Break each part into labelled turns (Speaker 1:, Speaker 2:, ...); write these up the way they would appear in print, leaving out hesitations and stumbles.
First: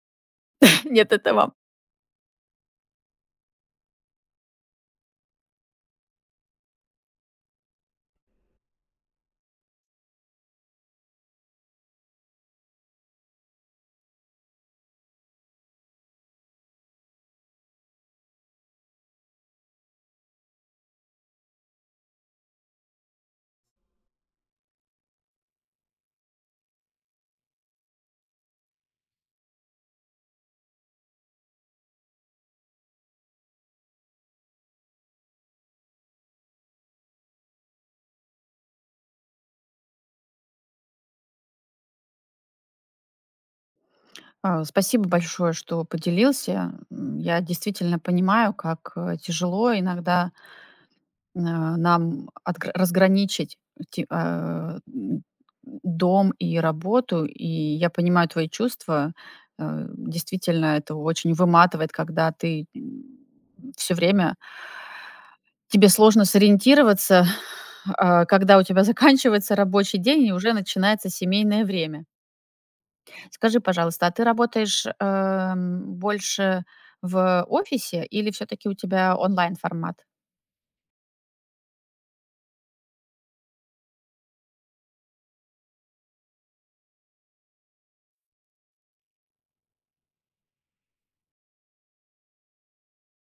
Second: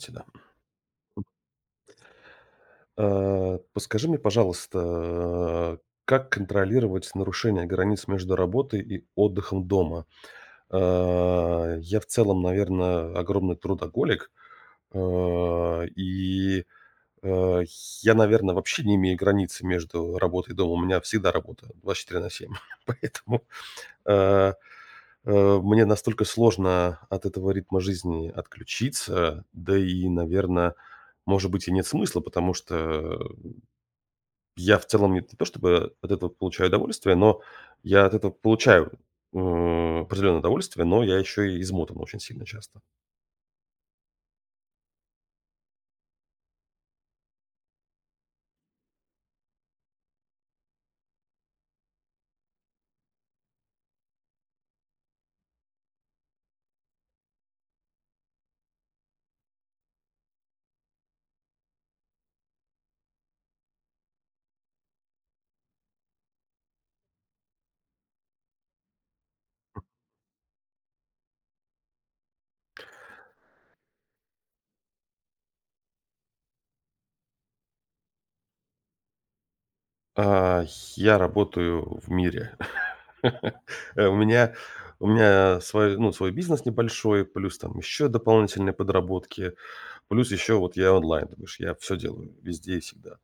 Speaker 1: Всегда.
Speaker 2: Нет, это вам.
Speaker 1: Подскажи мне, пожалуйста, как контролировать нарушение границ между работой и отдыхом дома? Я в целом, наверное, огромный трудоголик, э, и, э, я, наверное, вообще не имею границы между работой и домом. У меня всегда работа 24/7, поэтому, э, мне настолько сложно от этого ритма жизни отключиться, да и, наверное, может быть, и нет смысла, потому что я в целом не то чтобы от этого получаю удовольствие, но я от этого получаю, определенное удовольствие, но я еще и измотан очень сильно часто.
Speaker 2: Спасибо большое, что поделился. Я действительно понимаю, как тяжело иногда нам разграничить те- а, м, дом и работу. И я понимаю твои чувства. Действительно, это очень выматывает, когда ты все время тебе сложно сориентироваться, когда у тебя заканчивается рабочий день и уже начинается семейное время. Скажи, пожалуйста, а ты работаешь, больше в офисе или все таки у тебя онлайн формат?
Speaker 1: А, я работаю в мире. Э, у меня у меня свой, ну, свой бизнес небольшой, плюс там еще дополнительные подработки, плюс еще вот я онлайн, то бишь я все делаю везде и всегда.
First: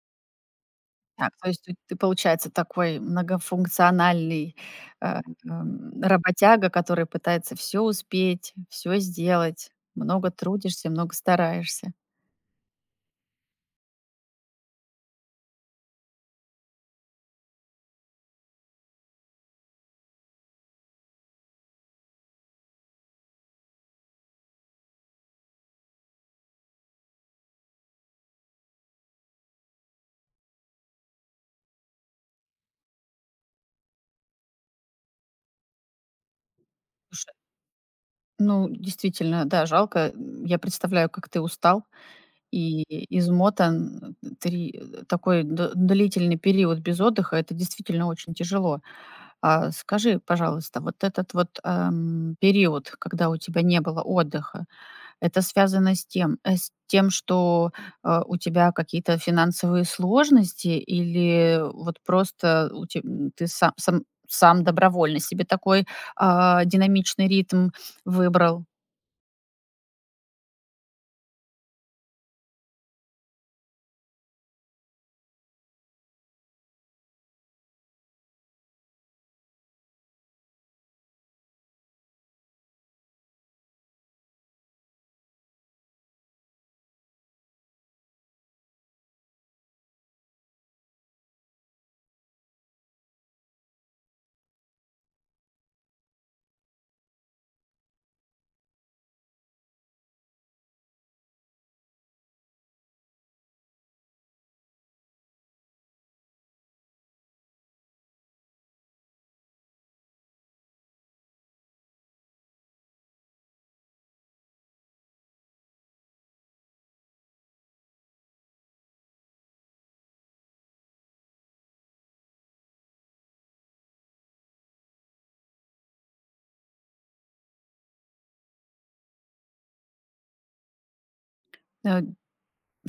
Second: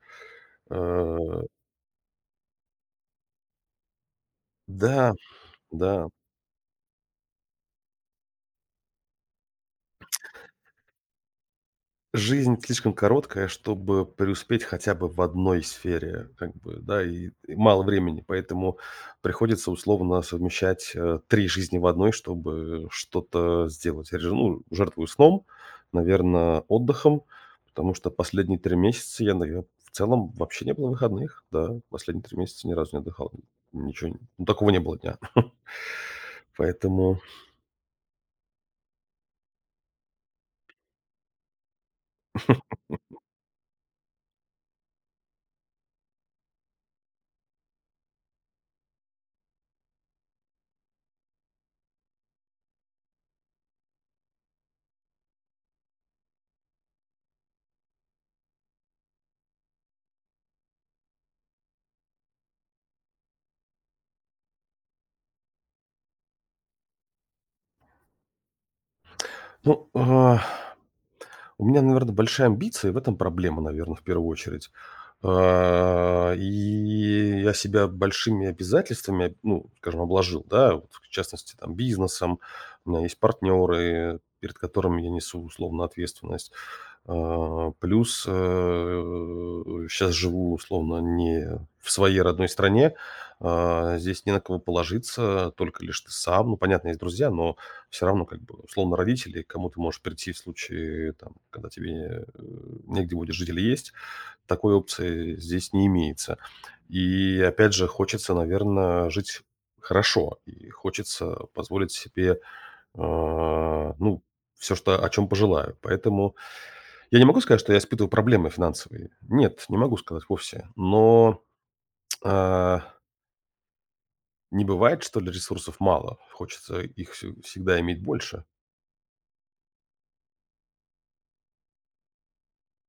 Speaker 1: Э,
Speaker 2: Так, то есть ты, получается, такой многофункциональный,
Speaker 1: да,
Speaker 2: э,
Speaker 1: да.
Speaker 2: работяга, который пытается все успеть, все сделать, много трудишься, много стараешься.
Speaker 1: Жизнь слишком короткая, чтобы преуспеть хотя бы в одной сфере, как бы, да, и мало времени, поэтому приходится условно совмещать, 3 жизни в одной, чтобы что-то сделать. Я же, ну, жертвую сном, наверное, отдыхом, потому что последние 3 месяца я, наве в целом вообще не было выходных. Да, последние 3 месяца ни разу не отдыхал. Ничего, ну, такого не было дня. Поэтому,
Speaker 2: Слушай, ну, действительно, да, жалко. Я представляю, как ты устал и измотан. Ты такой д длительный период без отдыха — это действительно очень тяжело. А скажи, пожалуйста, вот этот вот, период, когда у тебя не было отдыха, это связано с тем с тем, что, у тебя какие-то финансовые сложности или вот просто у ты са сам сам добровольно себе такой, динамичный ритм выбрал?
Speaker 1: ну, а у меня, наверное, большая амбиция, и в этом проблема, наверное, в первую очередь. И я себя большими обязательствами, ну, скажем, обложил, да, вот, в частности, там, бизнесом. У меня есть партнеры, перед которыми я несу условно ответственность. Плюс, сейчас живу условно не в своей родной стране, здесь не на кого положиться, только лишь ты сам. Ну, понятно, есть друзья, но все равно как бы условно родители, к кому ты можешь прийти в случае, там, когда тебе, негде будет жить или есть. Такой опции здесь не имеется. И опять же, хочется, наверное, жить хорошо, и хочется позволить себе, а, ну, все что о чем пожелаю. Поэтому я не могу сказать, что я испытываю проблемы финансовые. Нет, не могу сказать вовсе. Но, а, не бывает, что ли, ресурсов мало. Хочется их всю всегда иметь больше,
Speaker 2: Э,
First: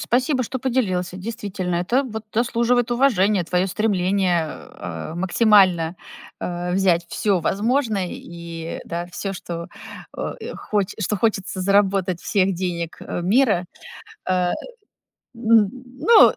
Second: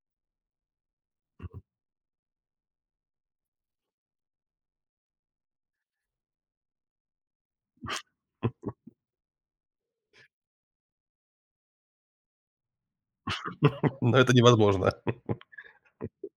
Speaker 2: Спасибо, что поделился. Действительно, это вот заслуживает уважения, твое стремление максимально взять все возможное и да, все, что, что хочется заработать всех денег мира,
Speaker 1: но это
Speaker 2: э,
Speaker 1: невозможно.
Speaker 2: М, ну,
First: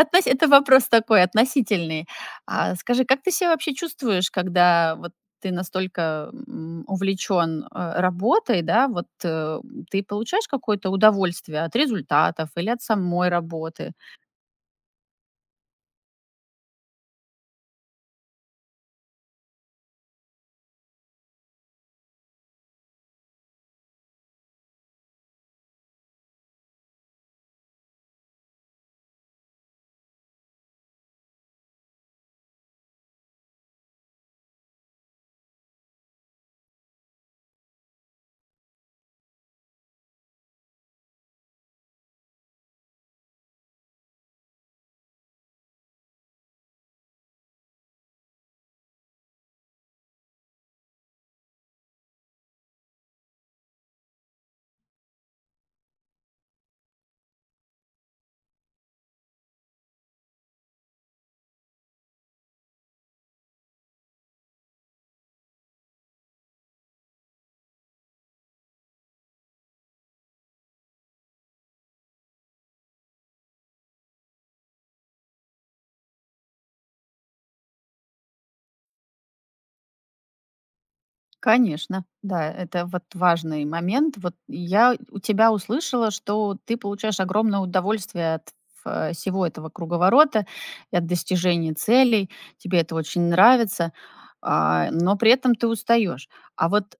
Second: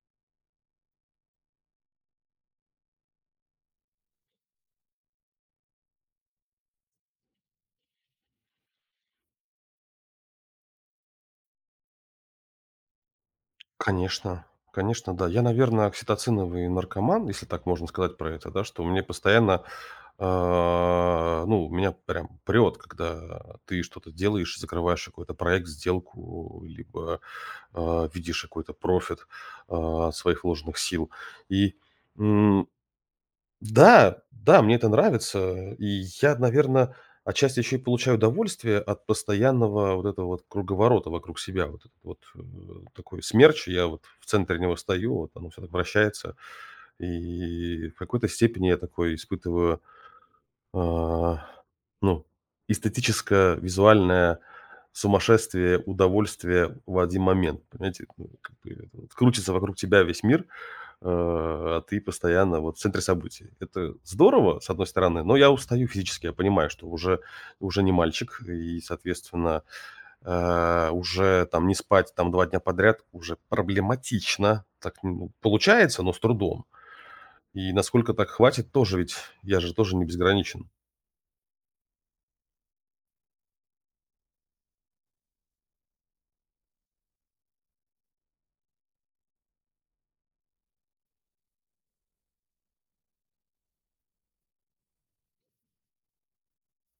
Speaker 2: относи это вопрос такой относительный. А скажи, как ты себя вообще чувствуешь, когда вот ты настолько, увлечен, работой, да? Вот, ты получаешь какое-то удовольствие от результатов или от самой работы?
Speaker 1: Конечно, конечно, да. Я, наверное, окситоциновый наркоман, если так можно сказать про это, да, что мне постоянно, меня прям прет, когда ты что-то делаешь, закрываешь какой-то проект, сделку, либо видишь какой-то профит от своих вложенных сил. И м, да, да, мне это нравится. И я, наверное, отчасти еще и получаю удовольствие от постоянного вот этого вот круговорота вокруг себя. Вот этот вот, такой смерч. Я вот в центре него стою, вот оно все так вращается. И в какой-то степени я такой испытываю, а, ну, эстетическое визуальное сумасшествие, удовольствие в один момент. Понимаете, ну, как бы, вот крутится вокруг тебя весь мир. Э, а ты постоянно вот в центре событий. Это здорово, с одной стороны, но я устаю физически. Я понимаю, что уже не мальчик и, соответственно, уже там не спать там 2 дня подряд уже проблематично. Так, ну, получается, но с трудом. И насколько так хватит, тоже ведь я же тоже не безграничен.
Speaker 2: Конечно, да, это вот важный момент. Вот я у тебя услышала, что ты получаешь огромное удовольствие от всего этого круговорота, и от достижения целей, тебе это очень нравится, но при этом ты устаешь. А вот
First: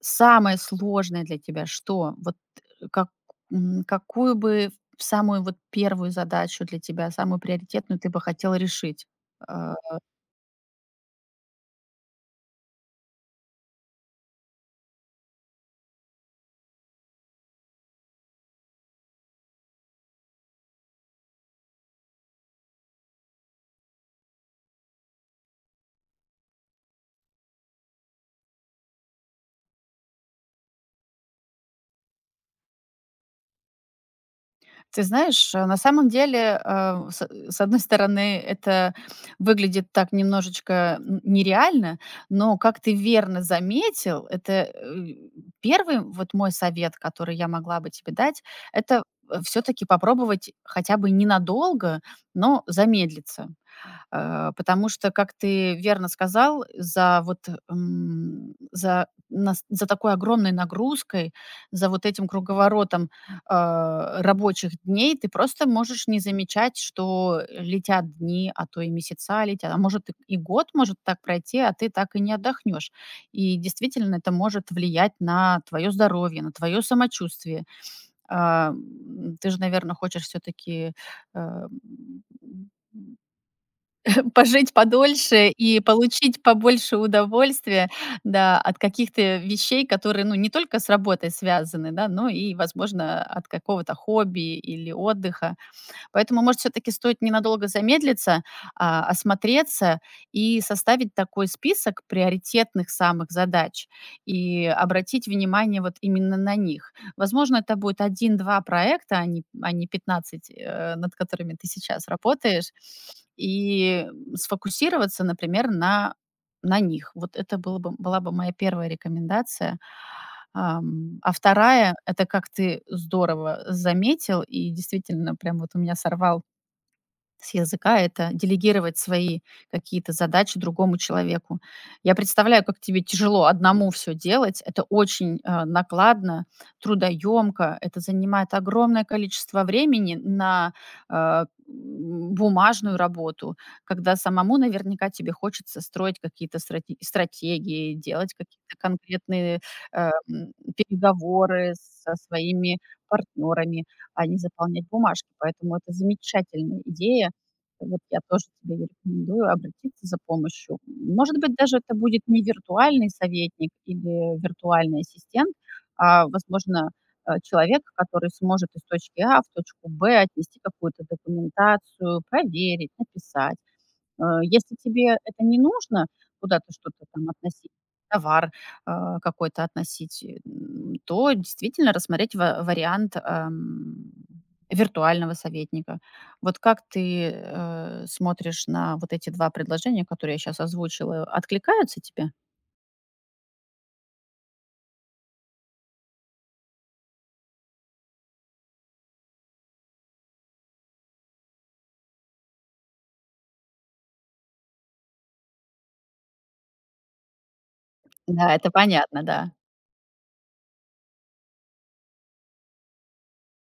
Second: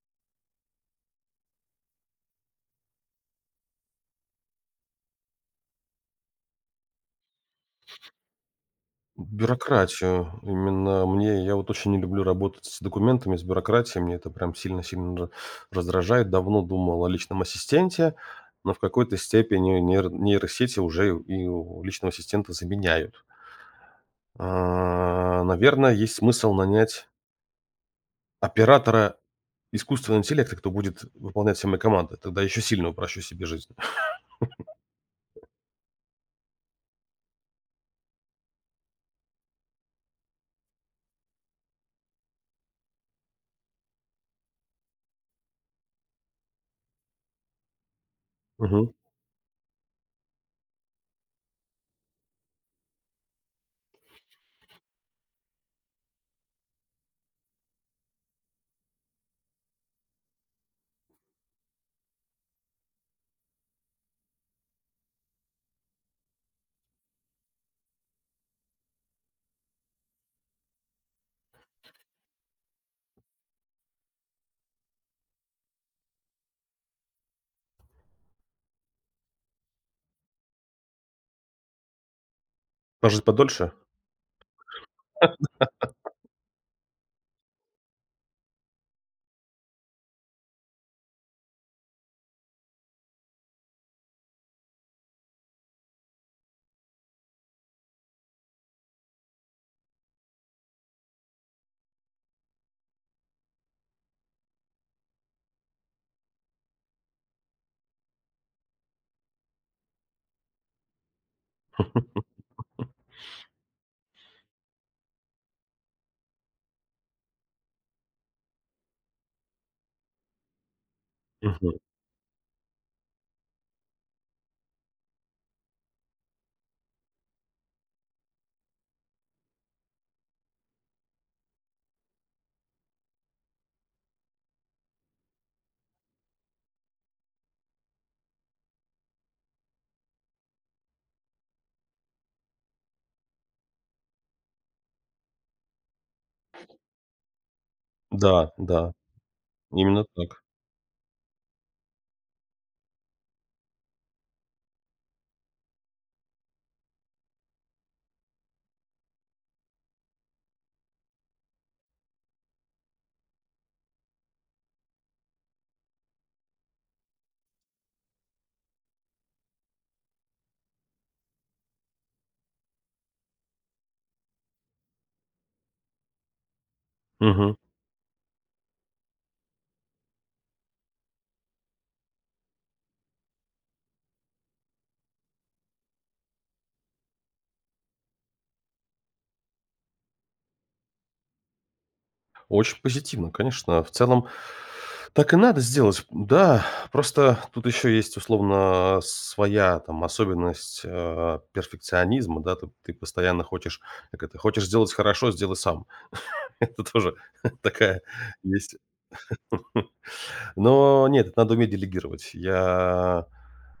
Speaker 2: самое сложное для тебя что? Вот как, какую бы самую вот первую задачу для тебя, самую приоритетную ты бы хотела решить? э,
Speaker 1: Бюрократию. Именно мне я вот очень не люблю работать с документами, с бюрократией. Мне это прям сильно-сильно раздражает. Давно думал о личном ассистенте, но в какой-то степени нейросети уже и у личного ассистента заменяют. Наверное, есть смысл нанять оператора искусственного интеллекта, кто будет выполнять все мои команды. Тогда еще сильно упрощу себе жизнь.
Speaker 2: Ты знаешь, на самом деле, с одной стороны, это выглядит так немножечко н нереально, но, как ты верно заметил, это, 1 вот мой совет, который я могла бы тебе дать —
Speaker 1: Мгм.
Speaker 2: это, все таки попробовать хотя бы ненадолго, но замедлиться. Потому что, как ты верно сказал, за вот, за нас за такой огромной нагрузкой, за вот этим круговоротом, рабочих дней ты просто можешь не замечать, что летят дни, а то и месяца летят, а может, и год может так пройти, а ты так и не отдохнешь. И действительно, это может влиять на твое здоровье, на твое самочувствие. Ты же, наверное, хочешь все-таки, э,
Speaker 1: Пожить подольше?
Speaker 2: пожить подольше и получить побольше удовольствия, да, от каких-то вещей, которые, ну, не только с работой связаны, да, но и, возможно, от какого-то хобби или отдыха. Поэтому, может, все таки стоит ненадолго замедлиться, осмотреться и составить такой список приоритетных самых задач и обратить внимание вот именно на них. Возможно, это будет один-два проекта, а не 15, над которыми ты сейчас работаешь, и сфокусироваться, например, на них. Вот это было бы была бы моя первая рекомендация. А
Speaker 1: Мгм.
Speaker 2: вторая, это, как ты здорово заметил, и действительно, прям вот у меня сорвал с языка это делегировать свои какие-то задачи другому человеку. Я представляю, как тебе тяжело одному все делать. Это очень, накладно, трудоемко, это занимает огромное количество времени на, бумажную работу, когда самому наверняка тебе хочется строить какие-то стратегии, делать
Speaker 1: Да,
Speaker 2: какие-то
Speaker 1: да,
Speaker 2: конкретные,
Speaker 1: именно так.
Speaker 2: переговоры со своими партнерами, а не заполнять бумажки. Поэтому это замечательная идея. Вот я тоже тебе рекомендую обратиться за помощью. Может быть, даже это будет не виртуальный советник или виртуальный ассистент, возможно, человек, который сможет из точки А в точку Б отнести какую-то документацию, проверить, написать. Если тебе это не нужно, куда-то что-то там
Speaker 1: Мгм.
Speaker 2: относить, товар, какой-то относить, то действительно рассмотреть ва вариант, виртуального советника. Вот как ты, смотришь на вот эти 2 предложения, которые я сейчас озвучила? Откликаются тебе?
Speaker 1: Очень позитивно, конечно. В целом так и надо сделать. Да, просто тут еще есть, условно, своя там особенность, перфекционизма, да. Ты постоянно хочешь, как это, хочешь сделать хорошо — сделай сам. Это тоже такая
Speaker 2: Да, это
Speaker 1: есть.
Speaker 2: понятно, да.
Speaker 1: Но нет, это надо уметь делегировать. Я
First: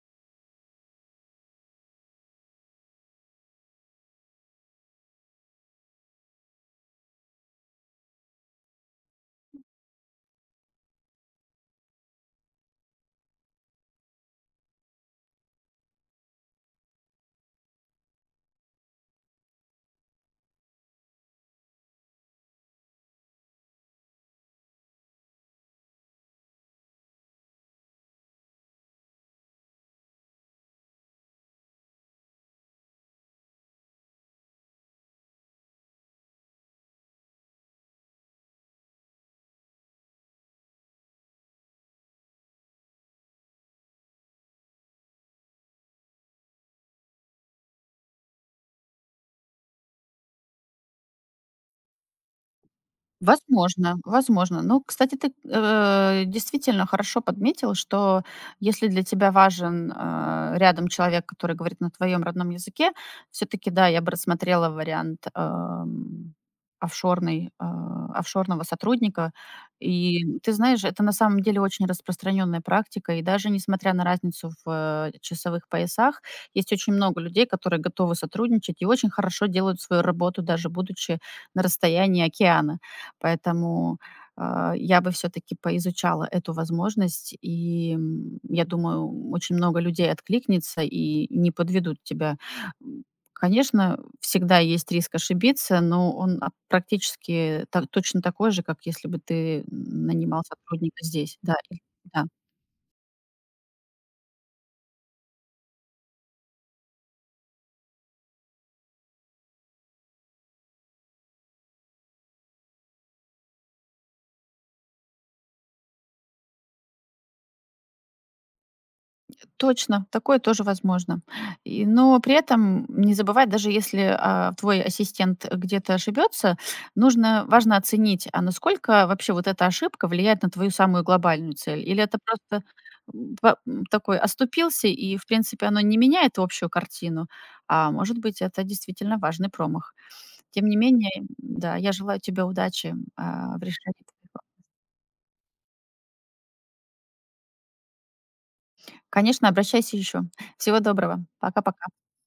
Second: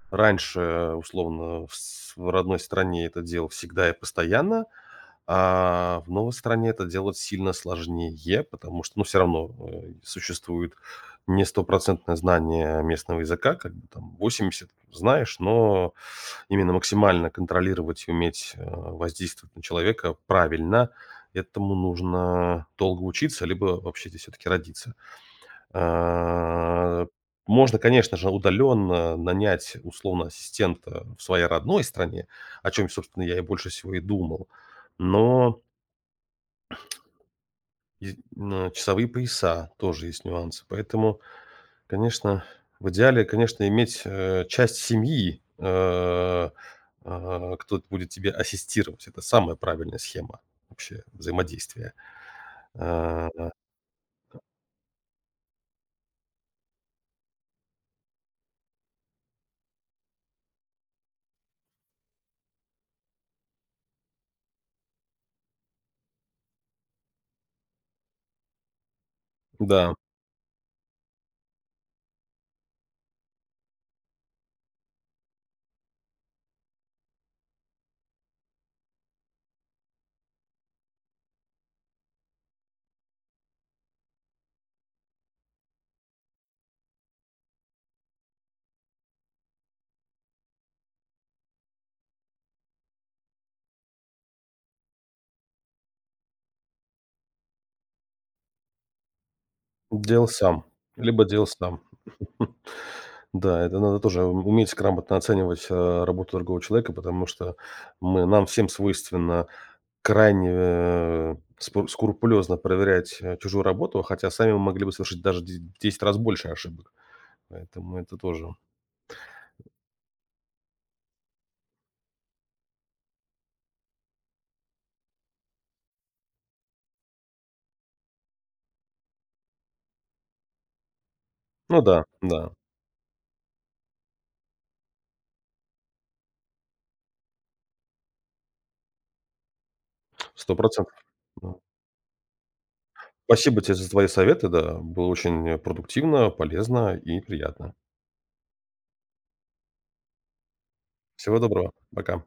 Speaker 1: раньше, условно, в родной стране это делал всегда и постоянно. А в новой стране это делать сильно сложнее, потому что, ну, все равно, существует не стопроцентное знание местного языка, как бы там восемьдесят, знаешь, но именно максимально контролировать и уметь, воздействовать на человека правильно, этому нужно долго учиться, либо вообще здесь все таки родиться. А, Можно, конечно же, удаленно нанять условно ассистента в своей родной стране, о чем, собственно, я и больше всего и думал, но часовые пояса тоже есть нюансы. Поэтому, конечно, в идеале, конечно, иметь, часть семьи, кто будет тебе ассистировать. Это самая правильная схема вообще взаимодействия. А,
Speaker 2: Возможно, возможно. Ну, кстати, ты, действительно хорошо подметил, что если для тебя важен, рядом человек, который говорит на твоем родном языке, все-таки, да, я бы рассмотрела вариант, офшорной, офшорного сотрудника.
Speaker 1: да,
Speaker 2: И ты знаешь, это на самом деле очень распространенная практика. И даже несмотря на разницу в, часовых поясах, есть очень много людей, которые готовы сотрудничать и очень хорошо делают свою работу, даже будучи на расстоянии океана. Поэтому, я бы все таки поизучала эту возможность, и, я думаю, очень много людей откликнется и не подведут тебя. М, Конечно, всегда есть риск ошибиться, но он, практически та точно такой же, как если бы ты,
Speaker 1: делай
Speaker 2: нанимал
Speaker 1: сам,
Speaker 2: сотрудника
Speaker 1: либо
Speaker 2: здесь.
Speaker 1: делай
Speaker 2: Да, и
Speaker 1: сам.
Speaker 2: да.
Speaker 1: Да, это надо тоже уметь грамотно оценивать, работу другого человека, потому что мы нам всем свойственно крайне, э, спу скрупулёзно проверять, чужую работу, хотя сами мы могли бы совершить даже де в 10 раз больше ошибок. Поэтому это тоже
Speaker 2: Точно, такое тоже возможно. И, но при этом не забывать, даже если твой ассистент где-то ошибется, нужно, важно оценить, а насколько вообще вот эта ошибка влияет на твою самую глобальную цель.
Speaker 1: ну да,
Speaker 2: Или это
Speaker 1: да,
Speaker 2: просто такой оступился, и, в принципе, оно не меняет общую картину, а может быть, это действительно важный промах.
Speaker 1: 100.
Speaker 2: Тем не менее,
Speaker 1: Да.
Speaker 2: да, я желаю тебе удачи
Speaker 1: Спасибо
Speaker 2: в
Speaker 1: тебе за
Speaker 2: решении
Speaker 1: твои
Speaker 2: твоего.
Speaker 1: советы, да. Было очень, продуктивно, полезно и приятно.
Speaker 2: Конечно, обращайся еще. Всего доброго.
Speaker 1: Всего доброго.
Speaker 2: Пока-пока.
Speaker 1: Пока.